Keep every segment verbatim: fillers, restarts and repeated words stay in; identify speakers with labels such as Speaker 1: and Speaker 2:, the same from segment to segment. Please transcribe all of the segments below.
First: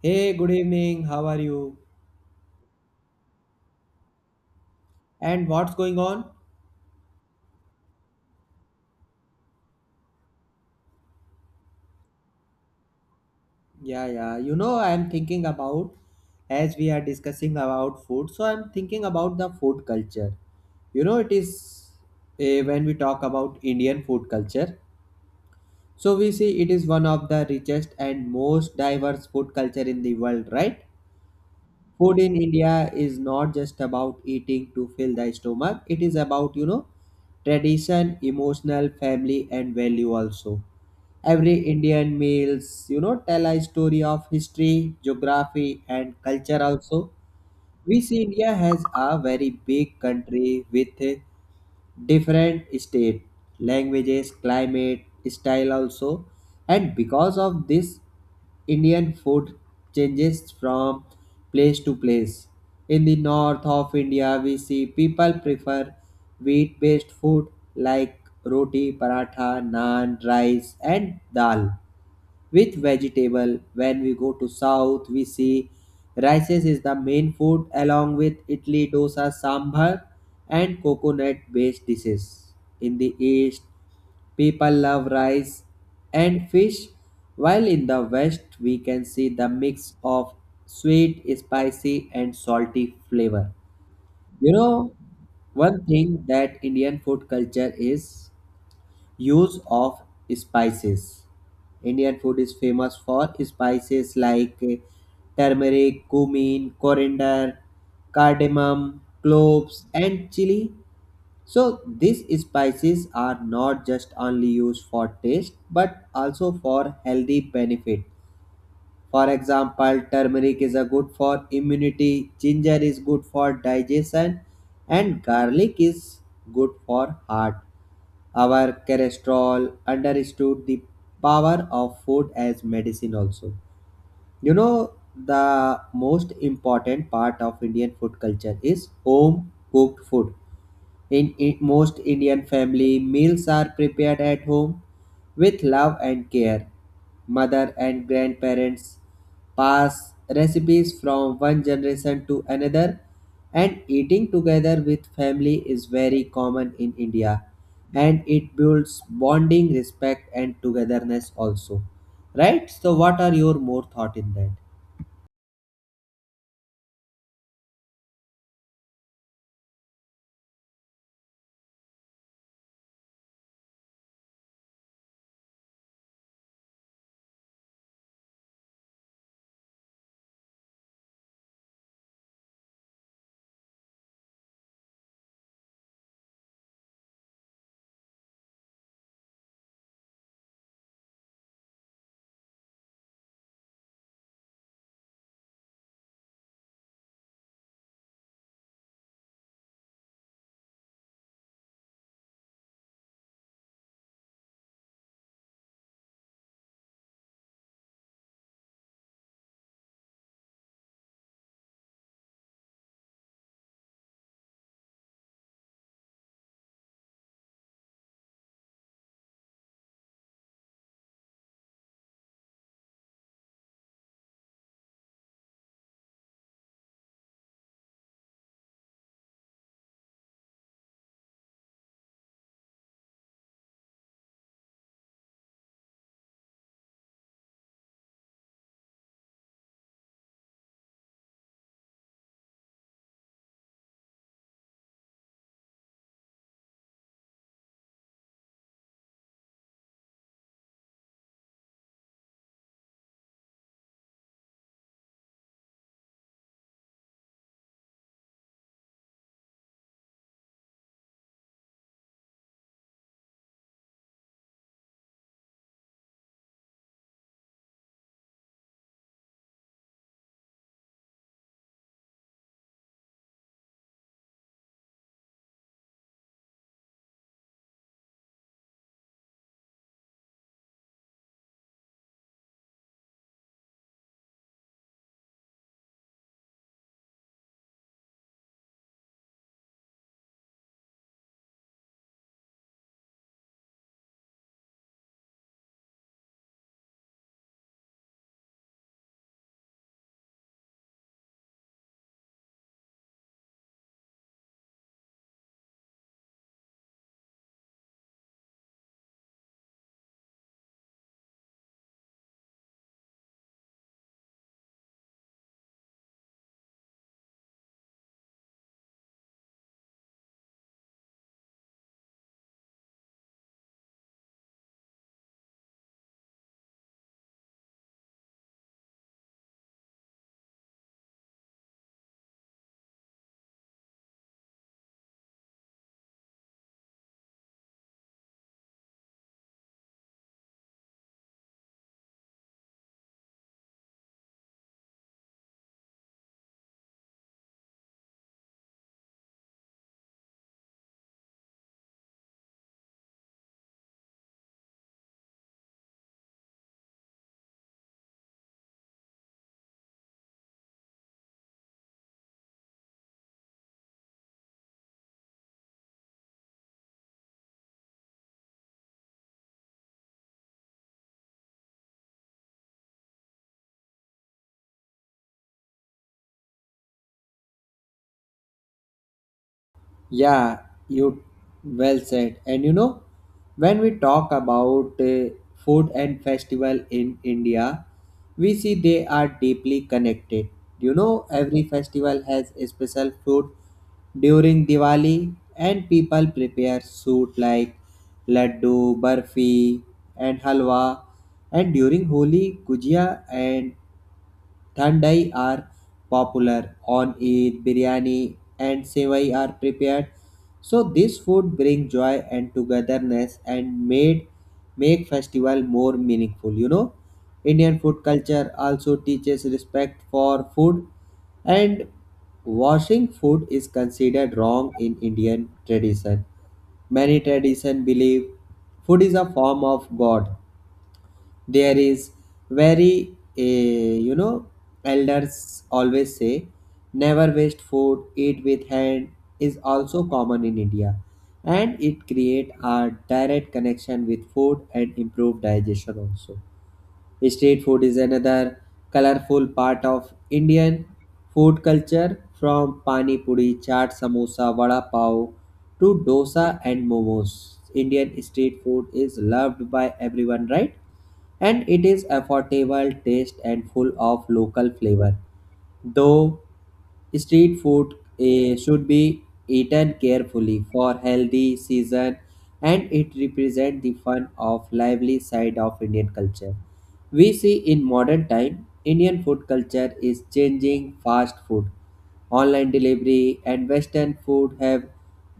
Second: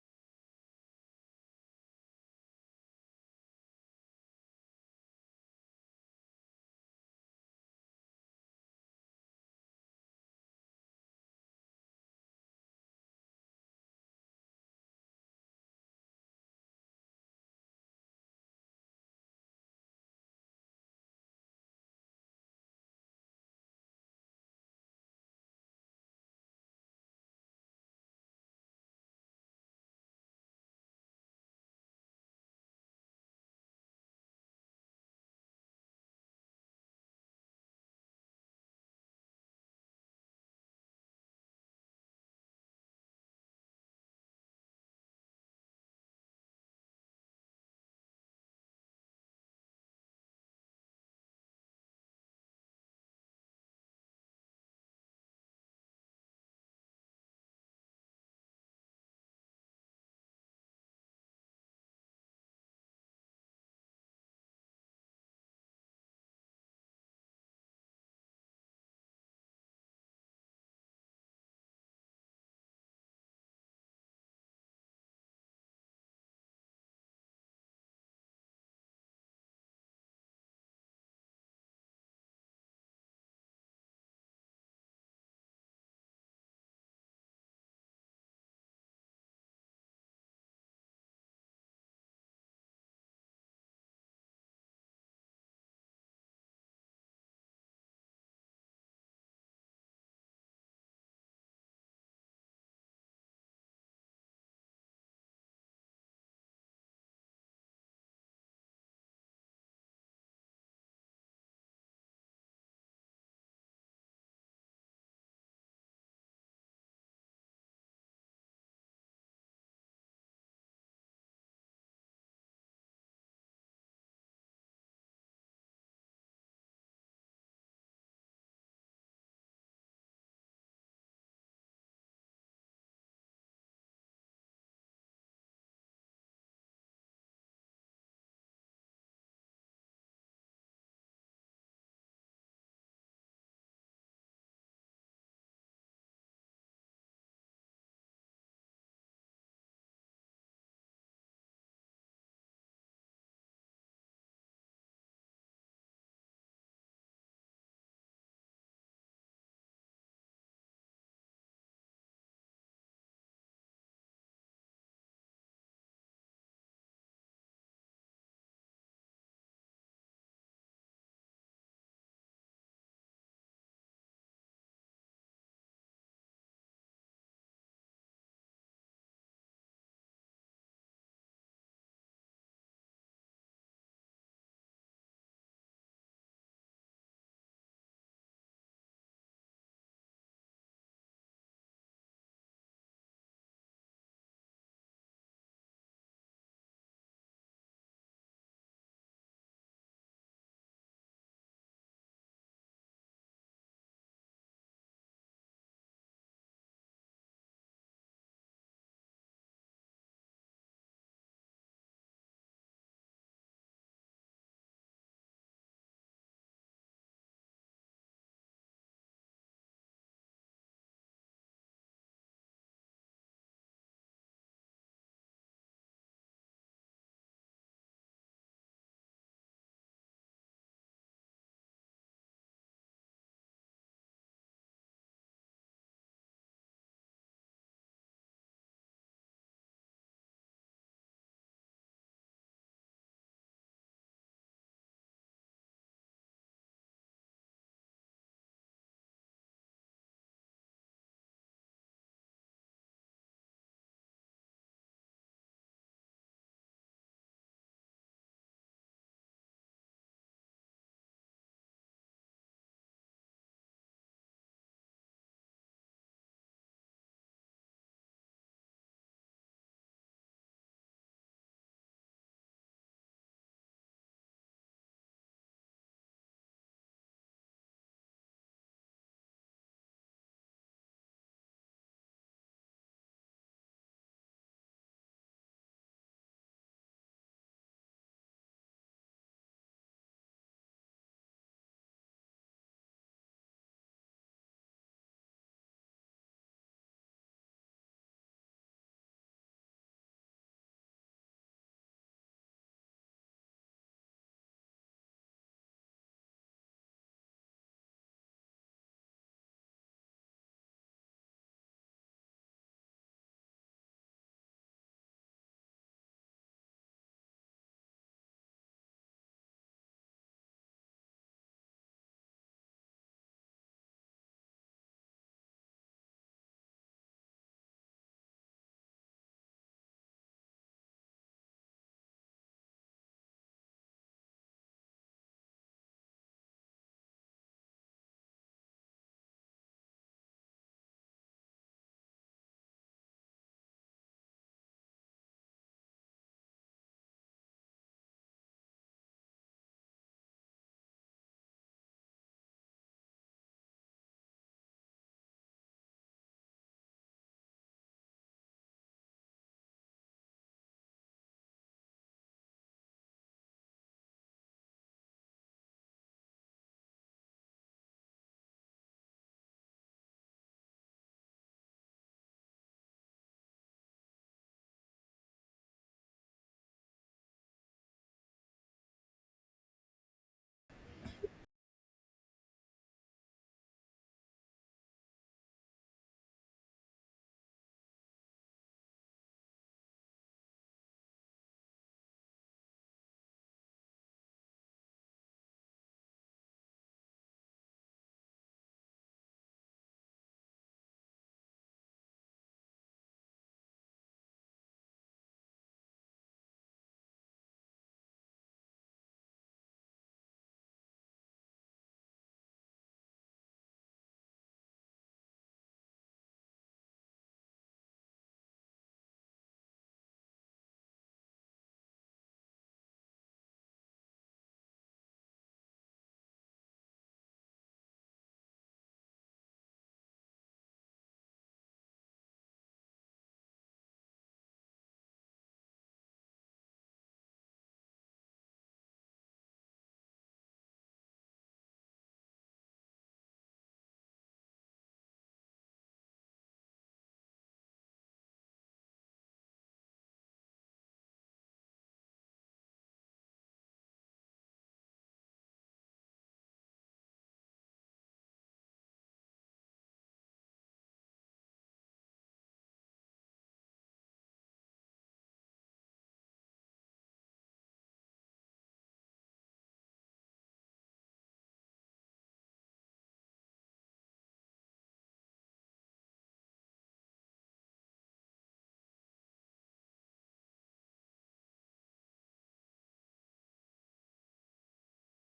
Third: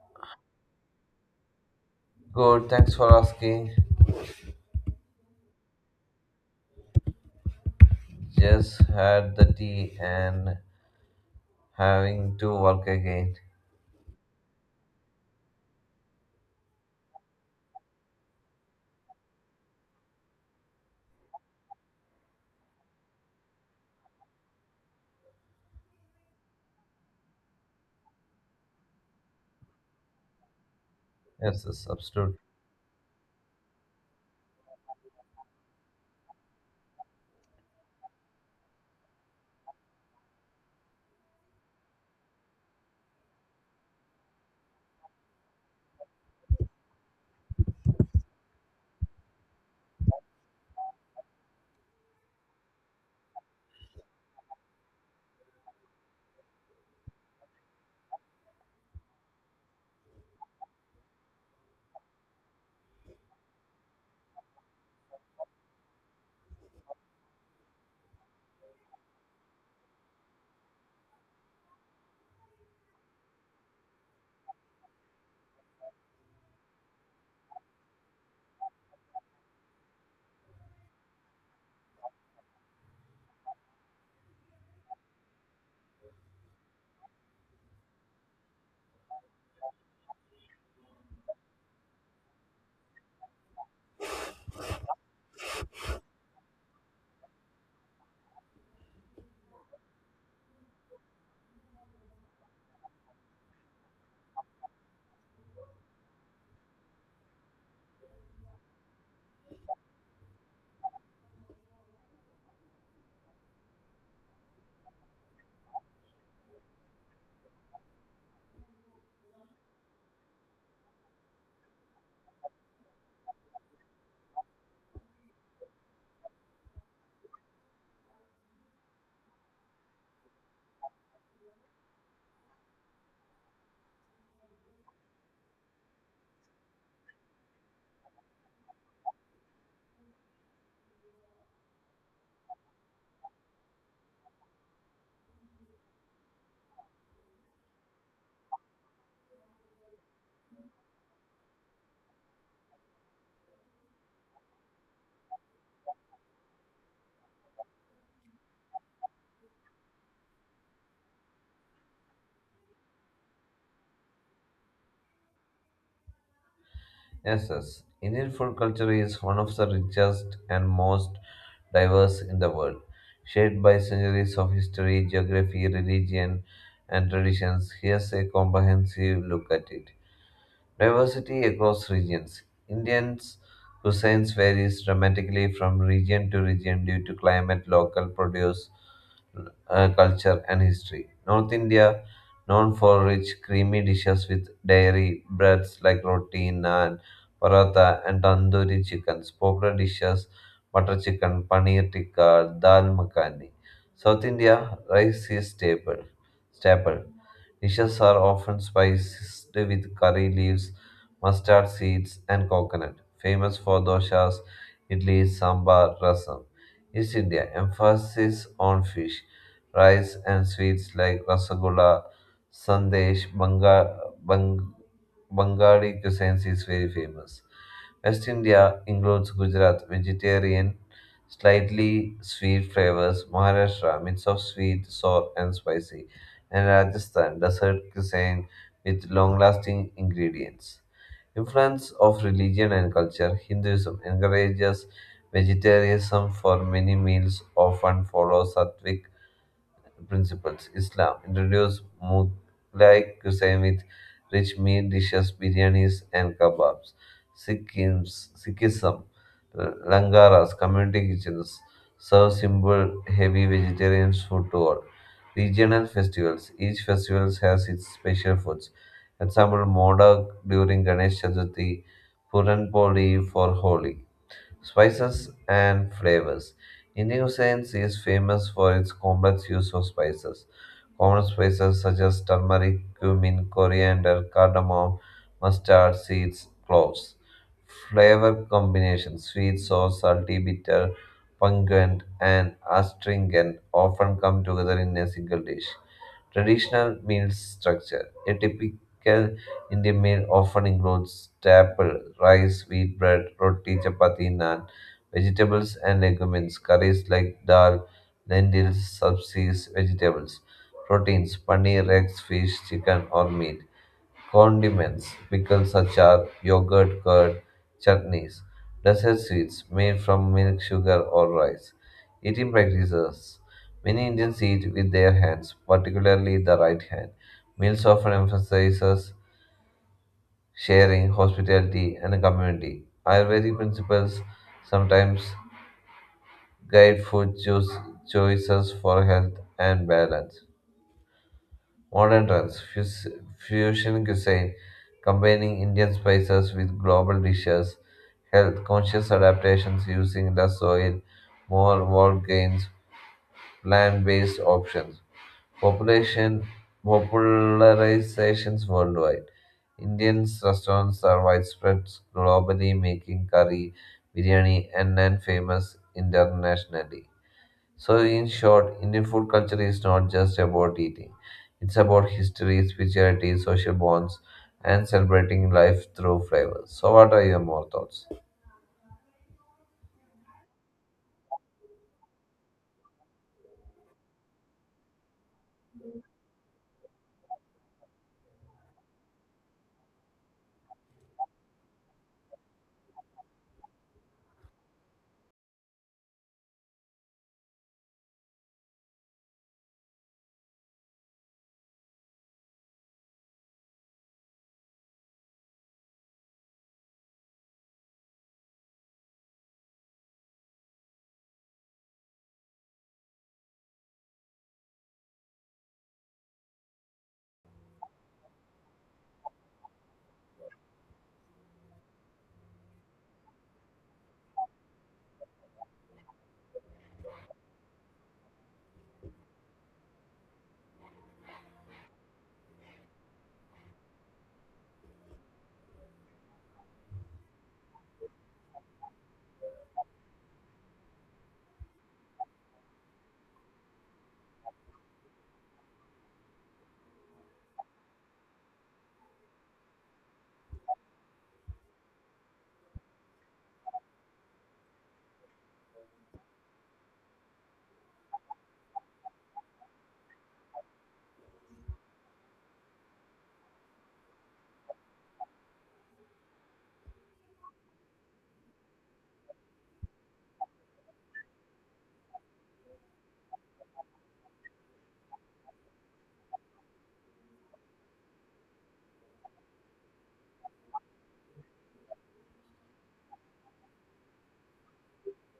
Speaker 1: Hey, good evening. How are you?
Speaker 2: Good, thanks for asking.
Speaker 1: And what's going on?
Speaker 2: Just had the tea and having to work again.
Speaker 1: Yeah, yeah. You know, I'm thinking about as we are discussing about food, so I'm thinking about the food culture. You know, it is eh, when we talk about Indian food culture, so we see it is one of the richest and most diverse food culture in the world, right?
Speaker 2: Yes, yes,
Speaker 1: Food in
Speaker 2: absolutely.
Speaker 1: India is not just about eating to fill the stomach, it is about, you know, tradition, emotional, family, and value also. Every Indian meals, you know, tell a story of history, geography, and culture also. We see India has a very big country with different state languages climate style also, and because of this Indian food changes from place to place. In the north of India, we see people prefer wheat based food like roti paratha, naan, rice, and dal with vegetable. When we go to south, we see rices is the main food along with idli, dosa, sambar, and coconut based dishes. In the east, people love rice and fish, while in the west we can see the mix of sweet, spicy, and salty flavor. You know, one thing that Indian food culture is use of spices. Indian food is famous for spices like uh, turmeric, cumin, coriander, cardamom, cloves, and chili. So these spices are not just only used for taste but also for healthy benefit. For example, turmeric is a good for immunity, ginger is good for digestion, and garlic is good for heart. Our cholesterol understood the power of food as medicine also. You know, the most important part of Indian food culture is home cooked food in I- most Indian family, meals are prepared at home with love and care. Mother and grandparents pass recipes from one generation to another, and eating together with family is very common in India. And it builds bonding, respect, and togetherness also. Right? So, what are your more thought in that?
Speaker 2: Yes, yes. Indian food culture is one of the richest and most diverse in the world. Shaped by centuries of history, geography, religion, and traditions, here's a comprehensive look at it. Diversity across regions. Indians' cuisines varies dramatically from region to region due to climate, local produce, uh, culture, and history. North India, known for rich, creamy dishes with dairy breads like roti, naan, paratha, and tandoori chickens. Popular dishes, butter chicken, paneer tikka, dal makhani. South India, rice is staple. staple Dishes are often spiced with curry leaves, mustard seeds, and coconut, famous for doshas, idli, sambar, rasam. East India emphasis on fish, rice, and sweets like rasagola, sandesh, banga, bang, Bengali cuisine is very famous. West India includes Gujarat, vegetarian, slightly sweet flavors, Maharashtra, mix of sweet, sour, and spicy and Rajasthan, desert cuisine with long-lasting ingredients. Influence of religion and culture, Hinduism encourages vegetarianism for many meals, often follow sattvic principles. Islam introduced Mughlai cuisine with rich meat dishes, biryanis, and kebabs. Sikhism, Sikhism uh, Langaras, community kitchens, serve simple, heavy vegetarian food to all. Regional festivals. Each festival has its special foods. Example, Modak during Ganesh Chaturthi, Puran Poli for Holi. Spices and flavors. Indian cuisine is famous for its complex use of spices. Common spices such as turmeric, cumin, coriander, cardamom, mustard, seeds, cloves. Flavor combinations sweet, sour, salty, bitter, pungent, and astringent often come together in a single dish. Traditional meal structure. A typical Indian meal often includes staple rice, wheat bread, roti, chapati, naan, vegetables and legumes, curries like dal, lentils, subsies, vegetables, proteins, paneer, eggs, fish, chicken or meat, condiments, pickles, achar, yogurt, curd, chutneys, dessert sweets made from milk, sugar or rice. Eating practices. Many Indians eat with their hands, particularly the right hand. Meals often emphasizes sharing, hospitality, and community. Ayurvedic principles sometimes guide food choose, choices for health and balance. Modern trends, fus- fusion cuisine, combining Indian spices with global dishes, health conscious adaptations using less oil, more whole grains, plant based options. Population popularizations worldwide. Indian restaurants are widespread globally, making curry, biryani, and naan famous internationally. So, in short, Indian food culture is not just about eating; it's about history, spirituality, social bonds, and celebrating life through flavor. So, what are your more thoughts?
Speaker 1: Yeah, you well said. And you know, when we talk about uh, food and festival in India, we see they are deeply connected. You know, every festival has a special food during Diwali, and people prepare soup like laddu, barfi, and halwa. And during Holi, gujia and Thandai are popular. On Eid, biryani and sevai are prepared. So this food bring joy and togetherness and made make festival more meaningful, you know. Indian food culture also teaches respect for food, and washing food is considered wrong in Indian tradition. Many tradition believe food is a form of God. There is very eh, you know elders always say never waste food. Eat with hand is also common in India, and it create a direct connection with food and improve digestion also. Street food is another colorful part of Indian food culture, from pani puri, chaat, samosa, vada pav to dosa and momos. Indian street food is loved by everyone, right? And it is affordable, taste and full of local flavor. Though street food eh, should be eaten carefully for healthy season, and it represents the fun of lively side of Indian culture. We see in modern time, Indian food culture is changing. Fast food, online delivery, and Western food have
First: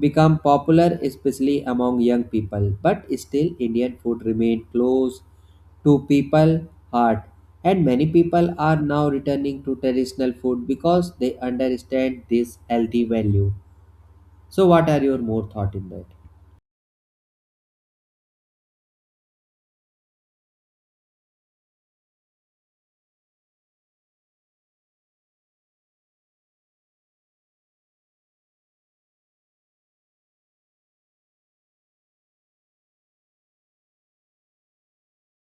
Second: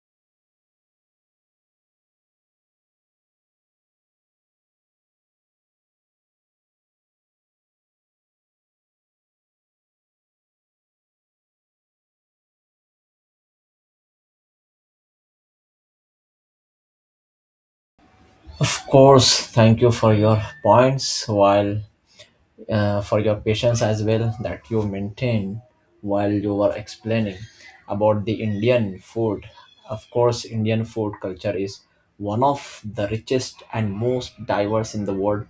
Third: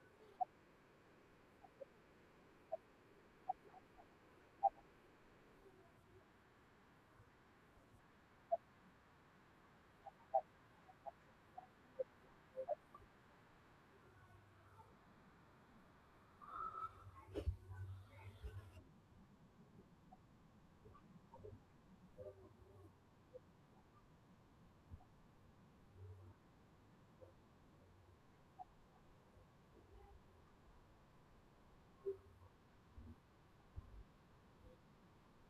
Speaker 1: become popular, especially among young people. But still, Indian food remains close to people heart, and many people are now returning to traditional food because they understand this healthy value. So what are your more thought in that?
Speaker 3: Of course, thank you for your points, while uh, for your patience as well that you maintained while you were explaining about the Indian food. Of course, Indian food culture is one of the richest and most diverse in the world.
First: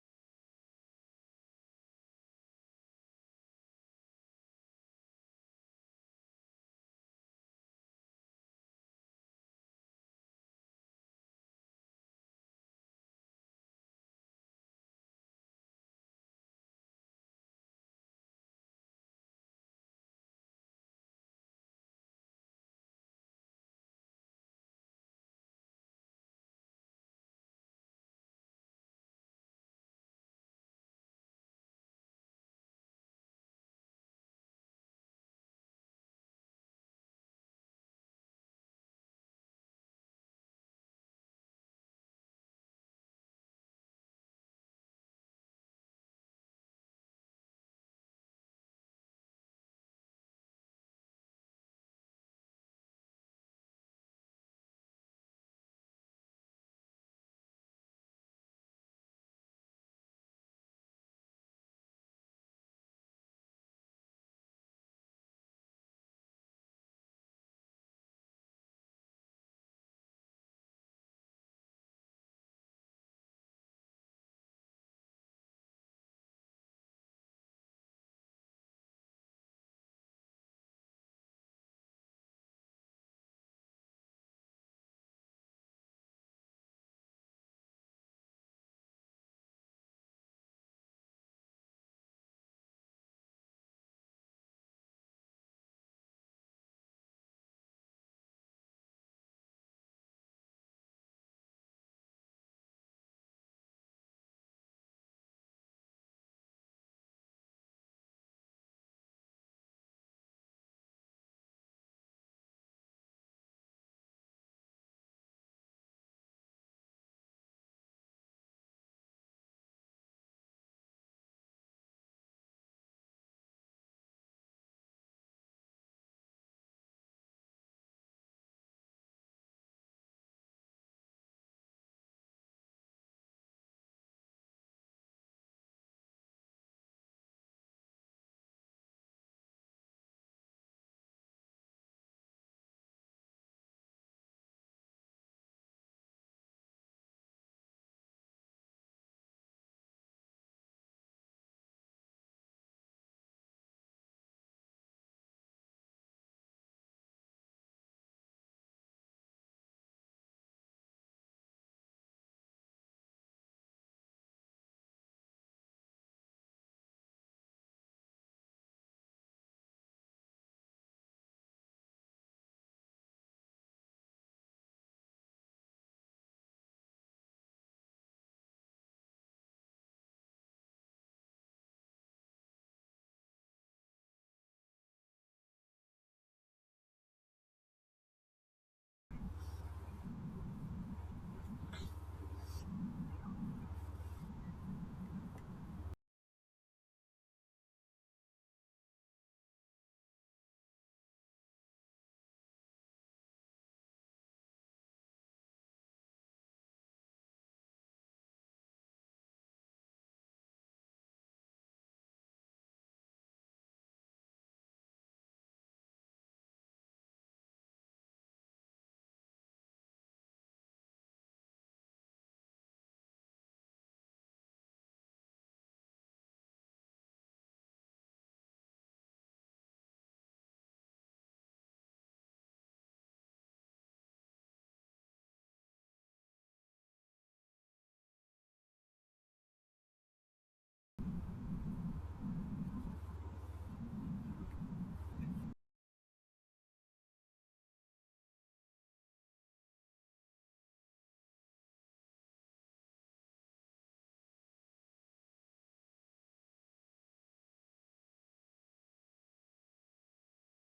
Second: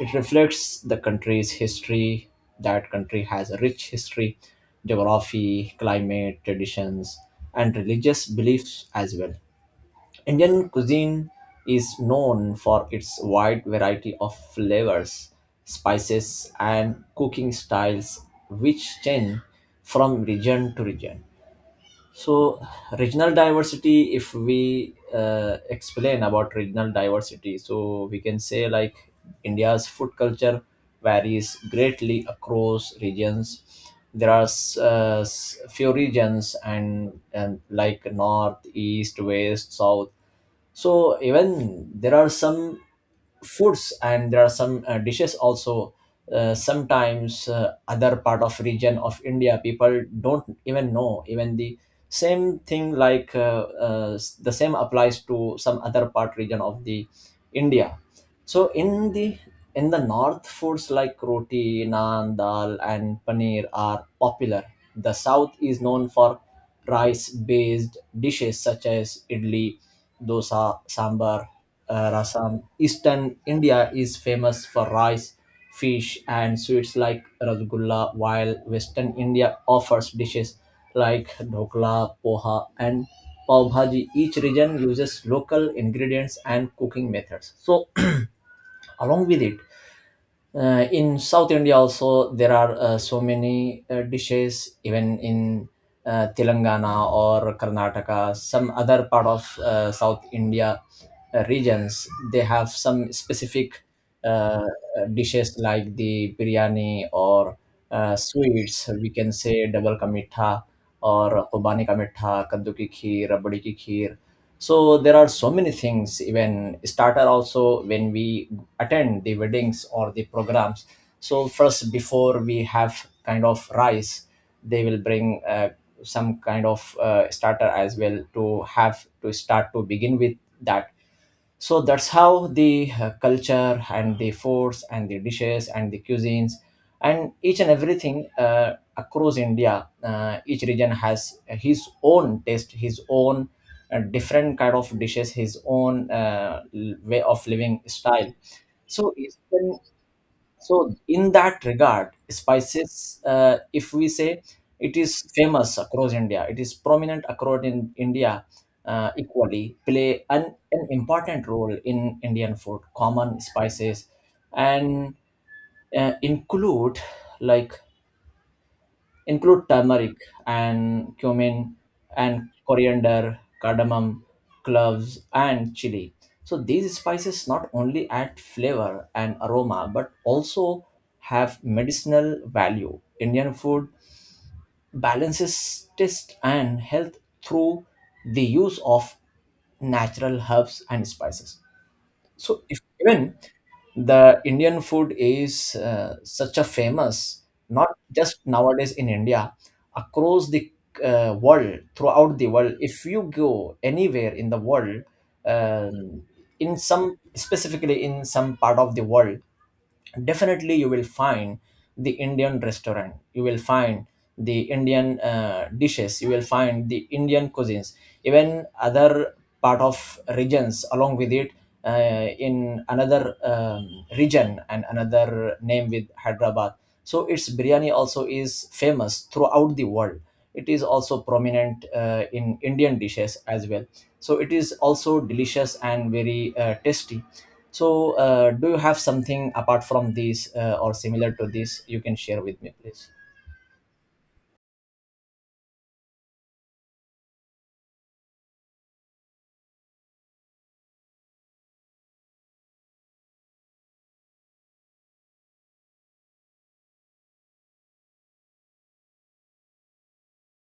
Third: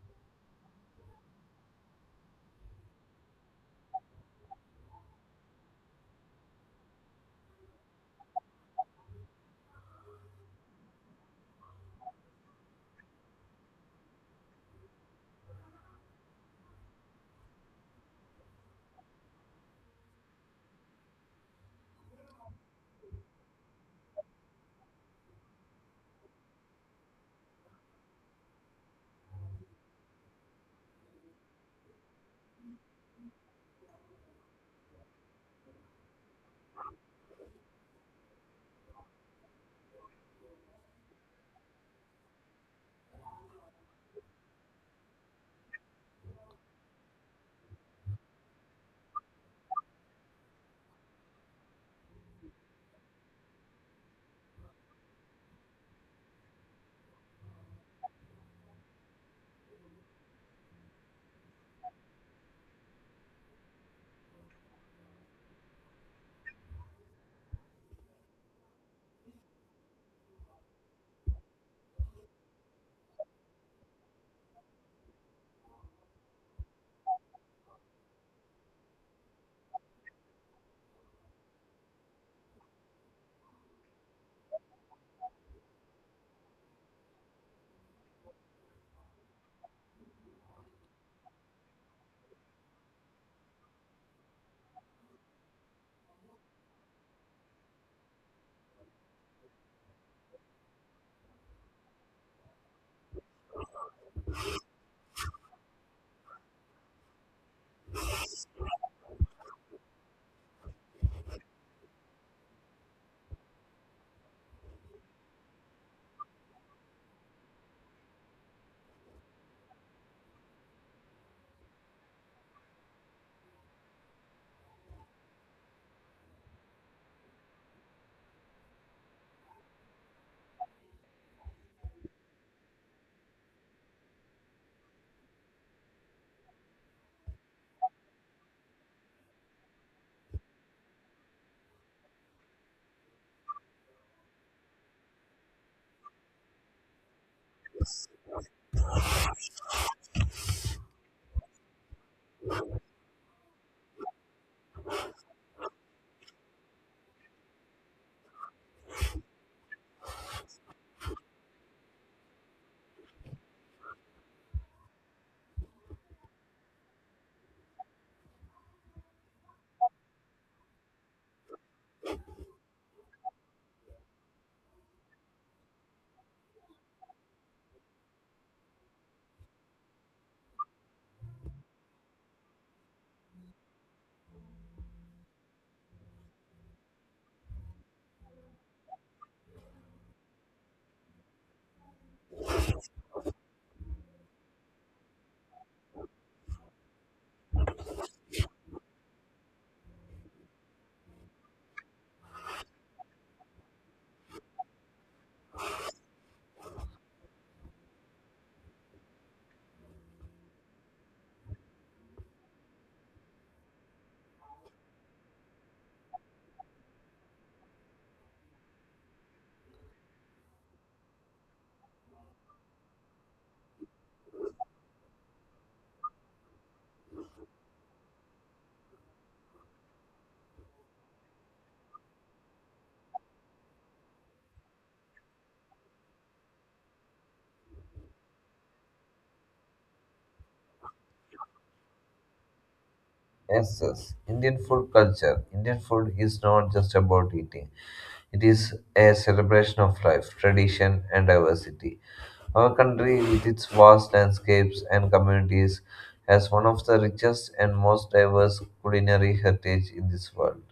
Speaker 3: It reflects the country's history. That country has a rich history, geography, climate, traditions, and religious beliefs as well. Indian cuisine is known for its wide variety of flavors, spices, and cooking styles, which change from region to region. So, regional diversity, if we uh, explain about regional diversity, so we can say like India's food culture varies greatly across regions. There are s- uh, s- few regions and, and like north, east, west, south, so even there are some foods and there are some uh, dishes also. Uh, sometimes uh, other part of region of India, people don't even know even the same thing, like uh, uh, s- the same applies to some other part region of the India. So in the in the north, foods like roti, naan, dal, and paneer are popular. The south is known for rice-based dishes such as idli, dosa, sambar, uh, rasam. Eastern India is famous for rice, fish, and sweets like rasgulla, while Western India offers dishes like dhokla, poha, and pav bhaji. Each region uses local ingredients and cooking methods. So along with it, uh, in south India also there are uh, so many uh, dishes, even in uh, Telangana or Karnataka, some other part of uh, south India uh, regions. They have some specific uh, dishes like the biryani or uh, sweets, we can say double ka mitha और खुबानी का मिठा कद्दू ki खीर रबड़ी की खीर. So there are so many things, even starter also. When we attend the weddings or the programs, so first, before we have kind of rice, they will bring uh, some kind of uh, starter as well to have, to start, to begin with that. So that's how the uh, culture and the foods and the dishes and the cuisines and each and everything uh, across India, uh, each region has his own taste, his own uh, different kind of dishes, his own uh, l- way of living style. So eastern, so in that regard, spices, uh, if we say, it is famous across India, it is prominent across in India uh, equally, play an, an important role in Indian food. Common spices and uh, include, like include turmeric and cumin and coriander, cardamom, cloves, and chili. So these spices not only add flavor and aroma but also have medicinal value. Indian food balances taste and health through the use of natural herbs and spices. So, if even the Indian food is uh, such a famous, not just nowadays in India, across the uh, world, throughout the world. If you go anywhere in the world, um, in some, specifically in some part of the world, definitely you will find the Indian restaurant, you will find the Indian uh, dishes, you will find the Indian cuisines. Even other part of regions along with it, uh, in another um, region and another name with Hyderabad, so its biryani also is famous throughout the world. It is also prominent uh, in Indian dishes as well. So it is also delicious and very uh, tasty. So uh, do you have something apart from this, uh, or similar to this, you can share with me please?
Speaker 2: Yes, yes. Indian food culture. Indian food is not just about eating. It is a celebration of life, tradition, and diversity. Our country, with its vast landscapes and communities, has one of the richest and most diverse culinary heritage in this world.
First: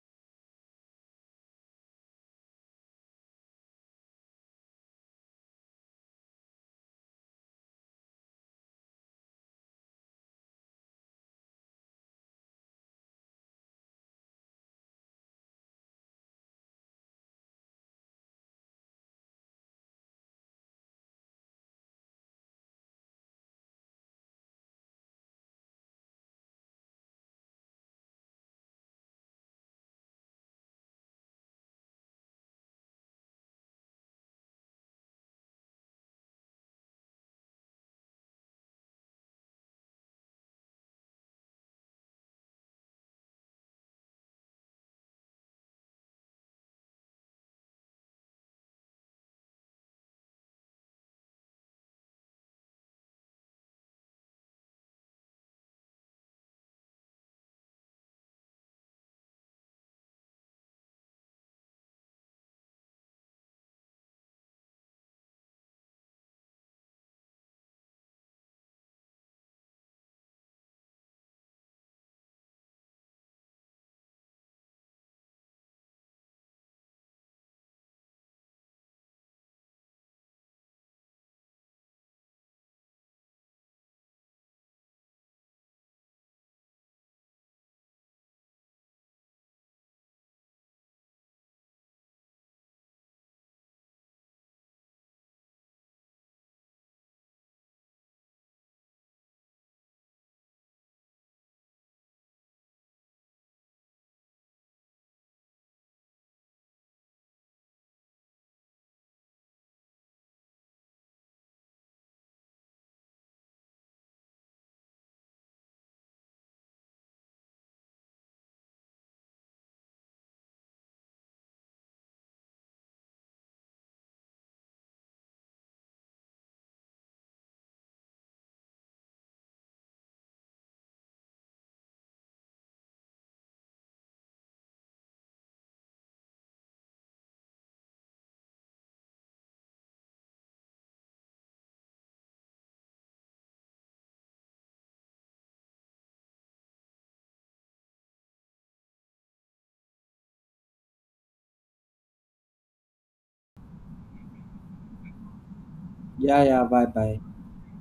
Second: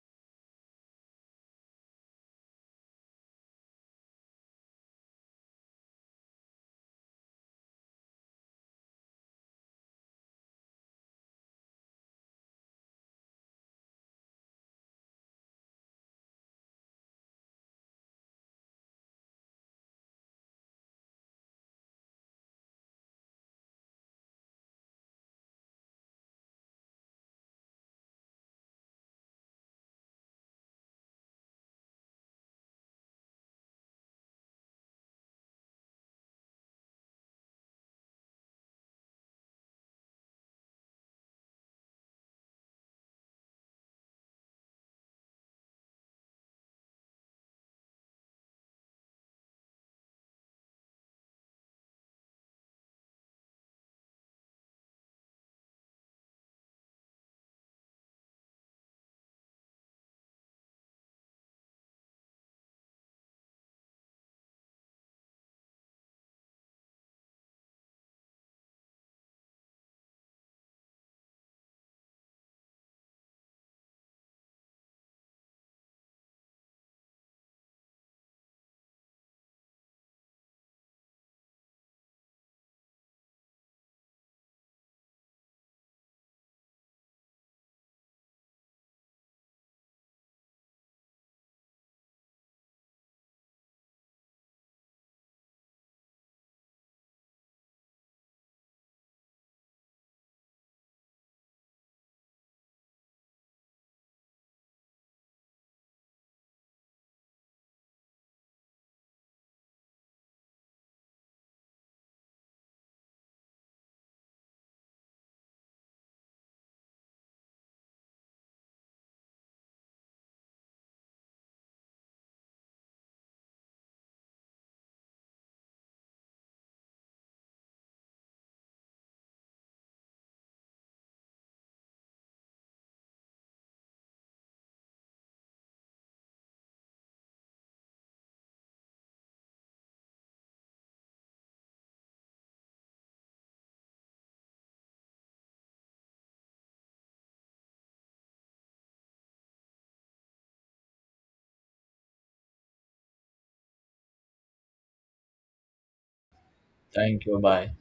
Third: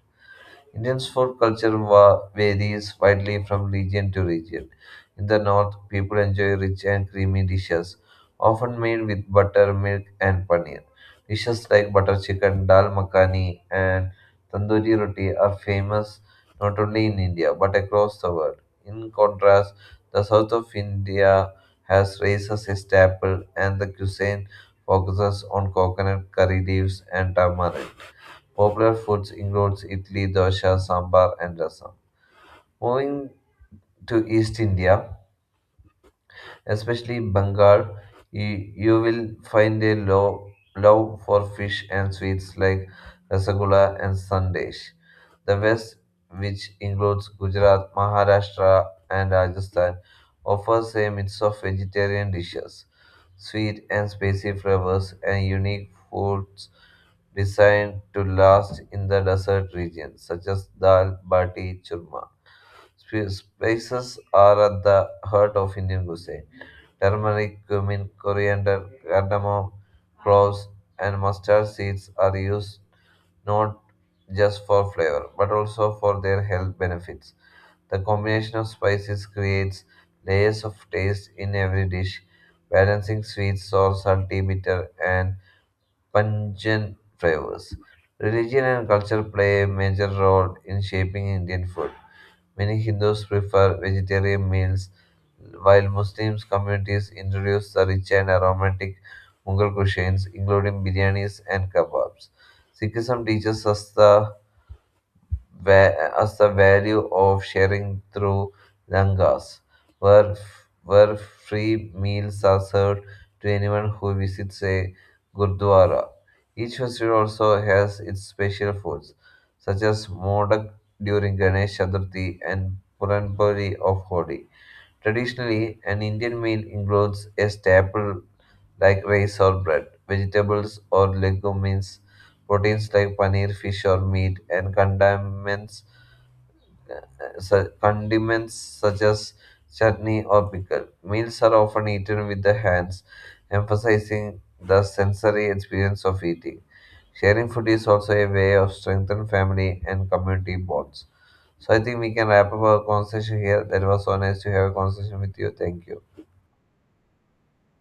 Speaker 2: Indians' food culture va- varies widely from region to region. In the north, people enjoy rich and creamy dishes, often made with butter, milk, and paneer. Dishes like butter chicken, dal makhani, and tandoori roti are famous not only in India but across the world. In contrast, the south of India has rice as a staple, and the cuisine focuses on coconut curry leaves and tamarind. Popular foods include idli, dosa, sambar, and rasam. Moving to East India, especially Bengal, you, you will find a lo- love for fish and sweets like rasgulla and sandesh. The West, which includes Gujarat, Maharashtra, and Rajasthan, offers a mix of vegetarian dishes, sweet and spicy flavors, and unique foods designed to last in the desert regions, such as dal, bati, churma. Sp- Spices are at the heart of Indian cuisine. Turmeric, cumin, coriander, cardamom, cloves, and mustard seeds are used not just for flavor but also for their health benefits. The combination of spices creates layers of taste in every dish, balancing sweet, sour, salty, bitter, and pungent flavors. Religion and culture play a major role in shaping Indian food. Many Hindus prefer vegetarian meals, while Muslim communities introduce the rich and aromatic Mughal cuisines, including biryanis and kebabs. Sikhism teaches us the va- us the value of sharing through langas, where, where free meals are served to anyone who visits a gurdwara. Each festival also has its special foods, such as modak during Ganesh Chaturthi and Puranpuri of Holi. Traditionally, an Indian meal includes a staple like rice or bread, vegetables or legumes, proteins like paneer, fish, or meat, and condiments uh, su- condiments such as chutney or pickle. Meals are often eaten with the hands, emphasizing the sensory experience of eating. Sharing food is also a way of strengthening family and community bonds. So I think we can wrap up our conversation here. That was so nice to have a conversation with you. Thank you.
Speaker 1: Yeah, yeah. Bye bye.
Speaker 3: Thank you, bye.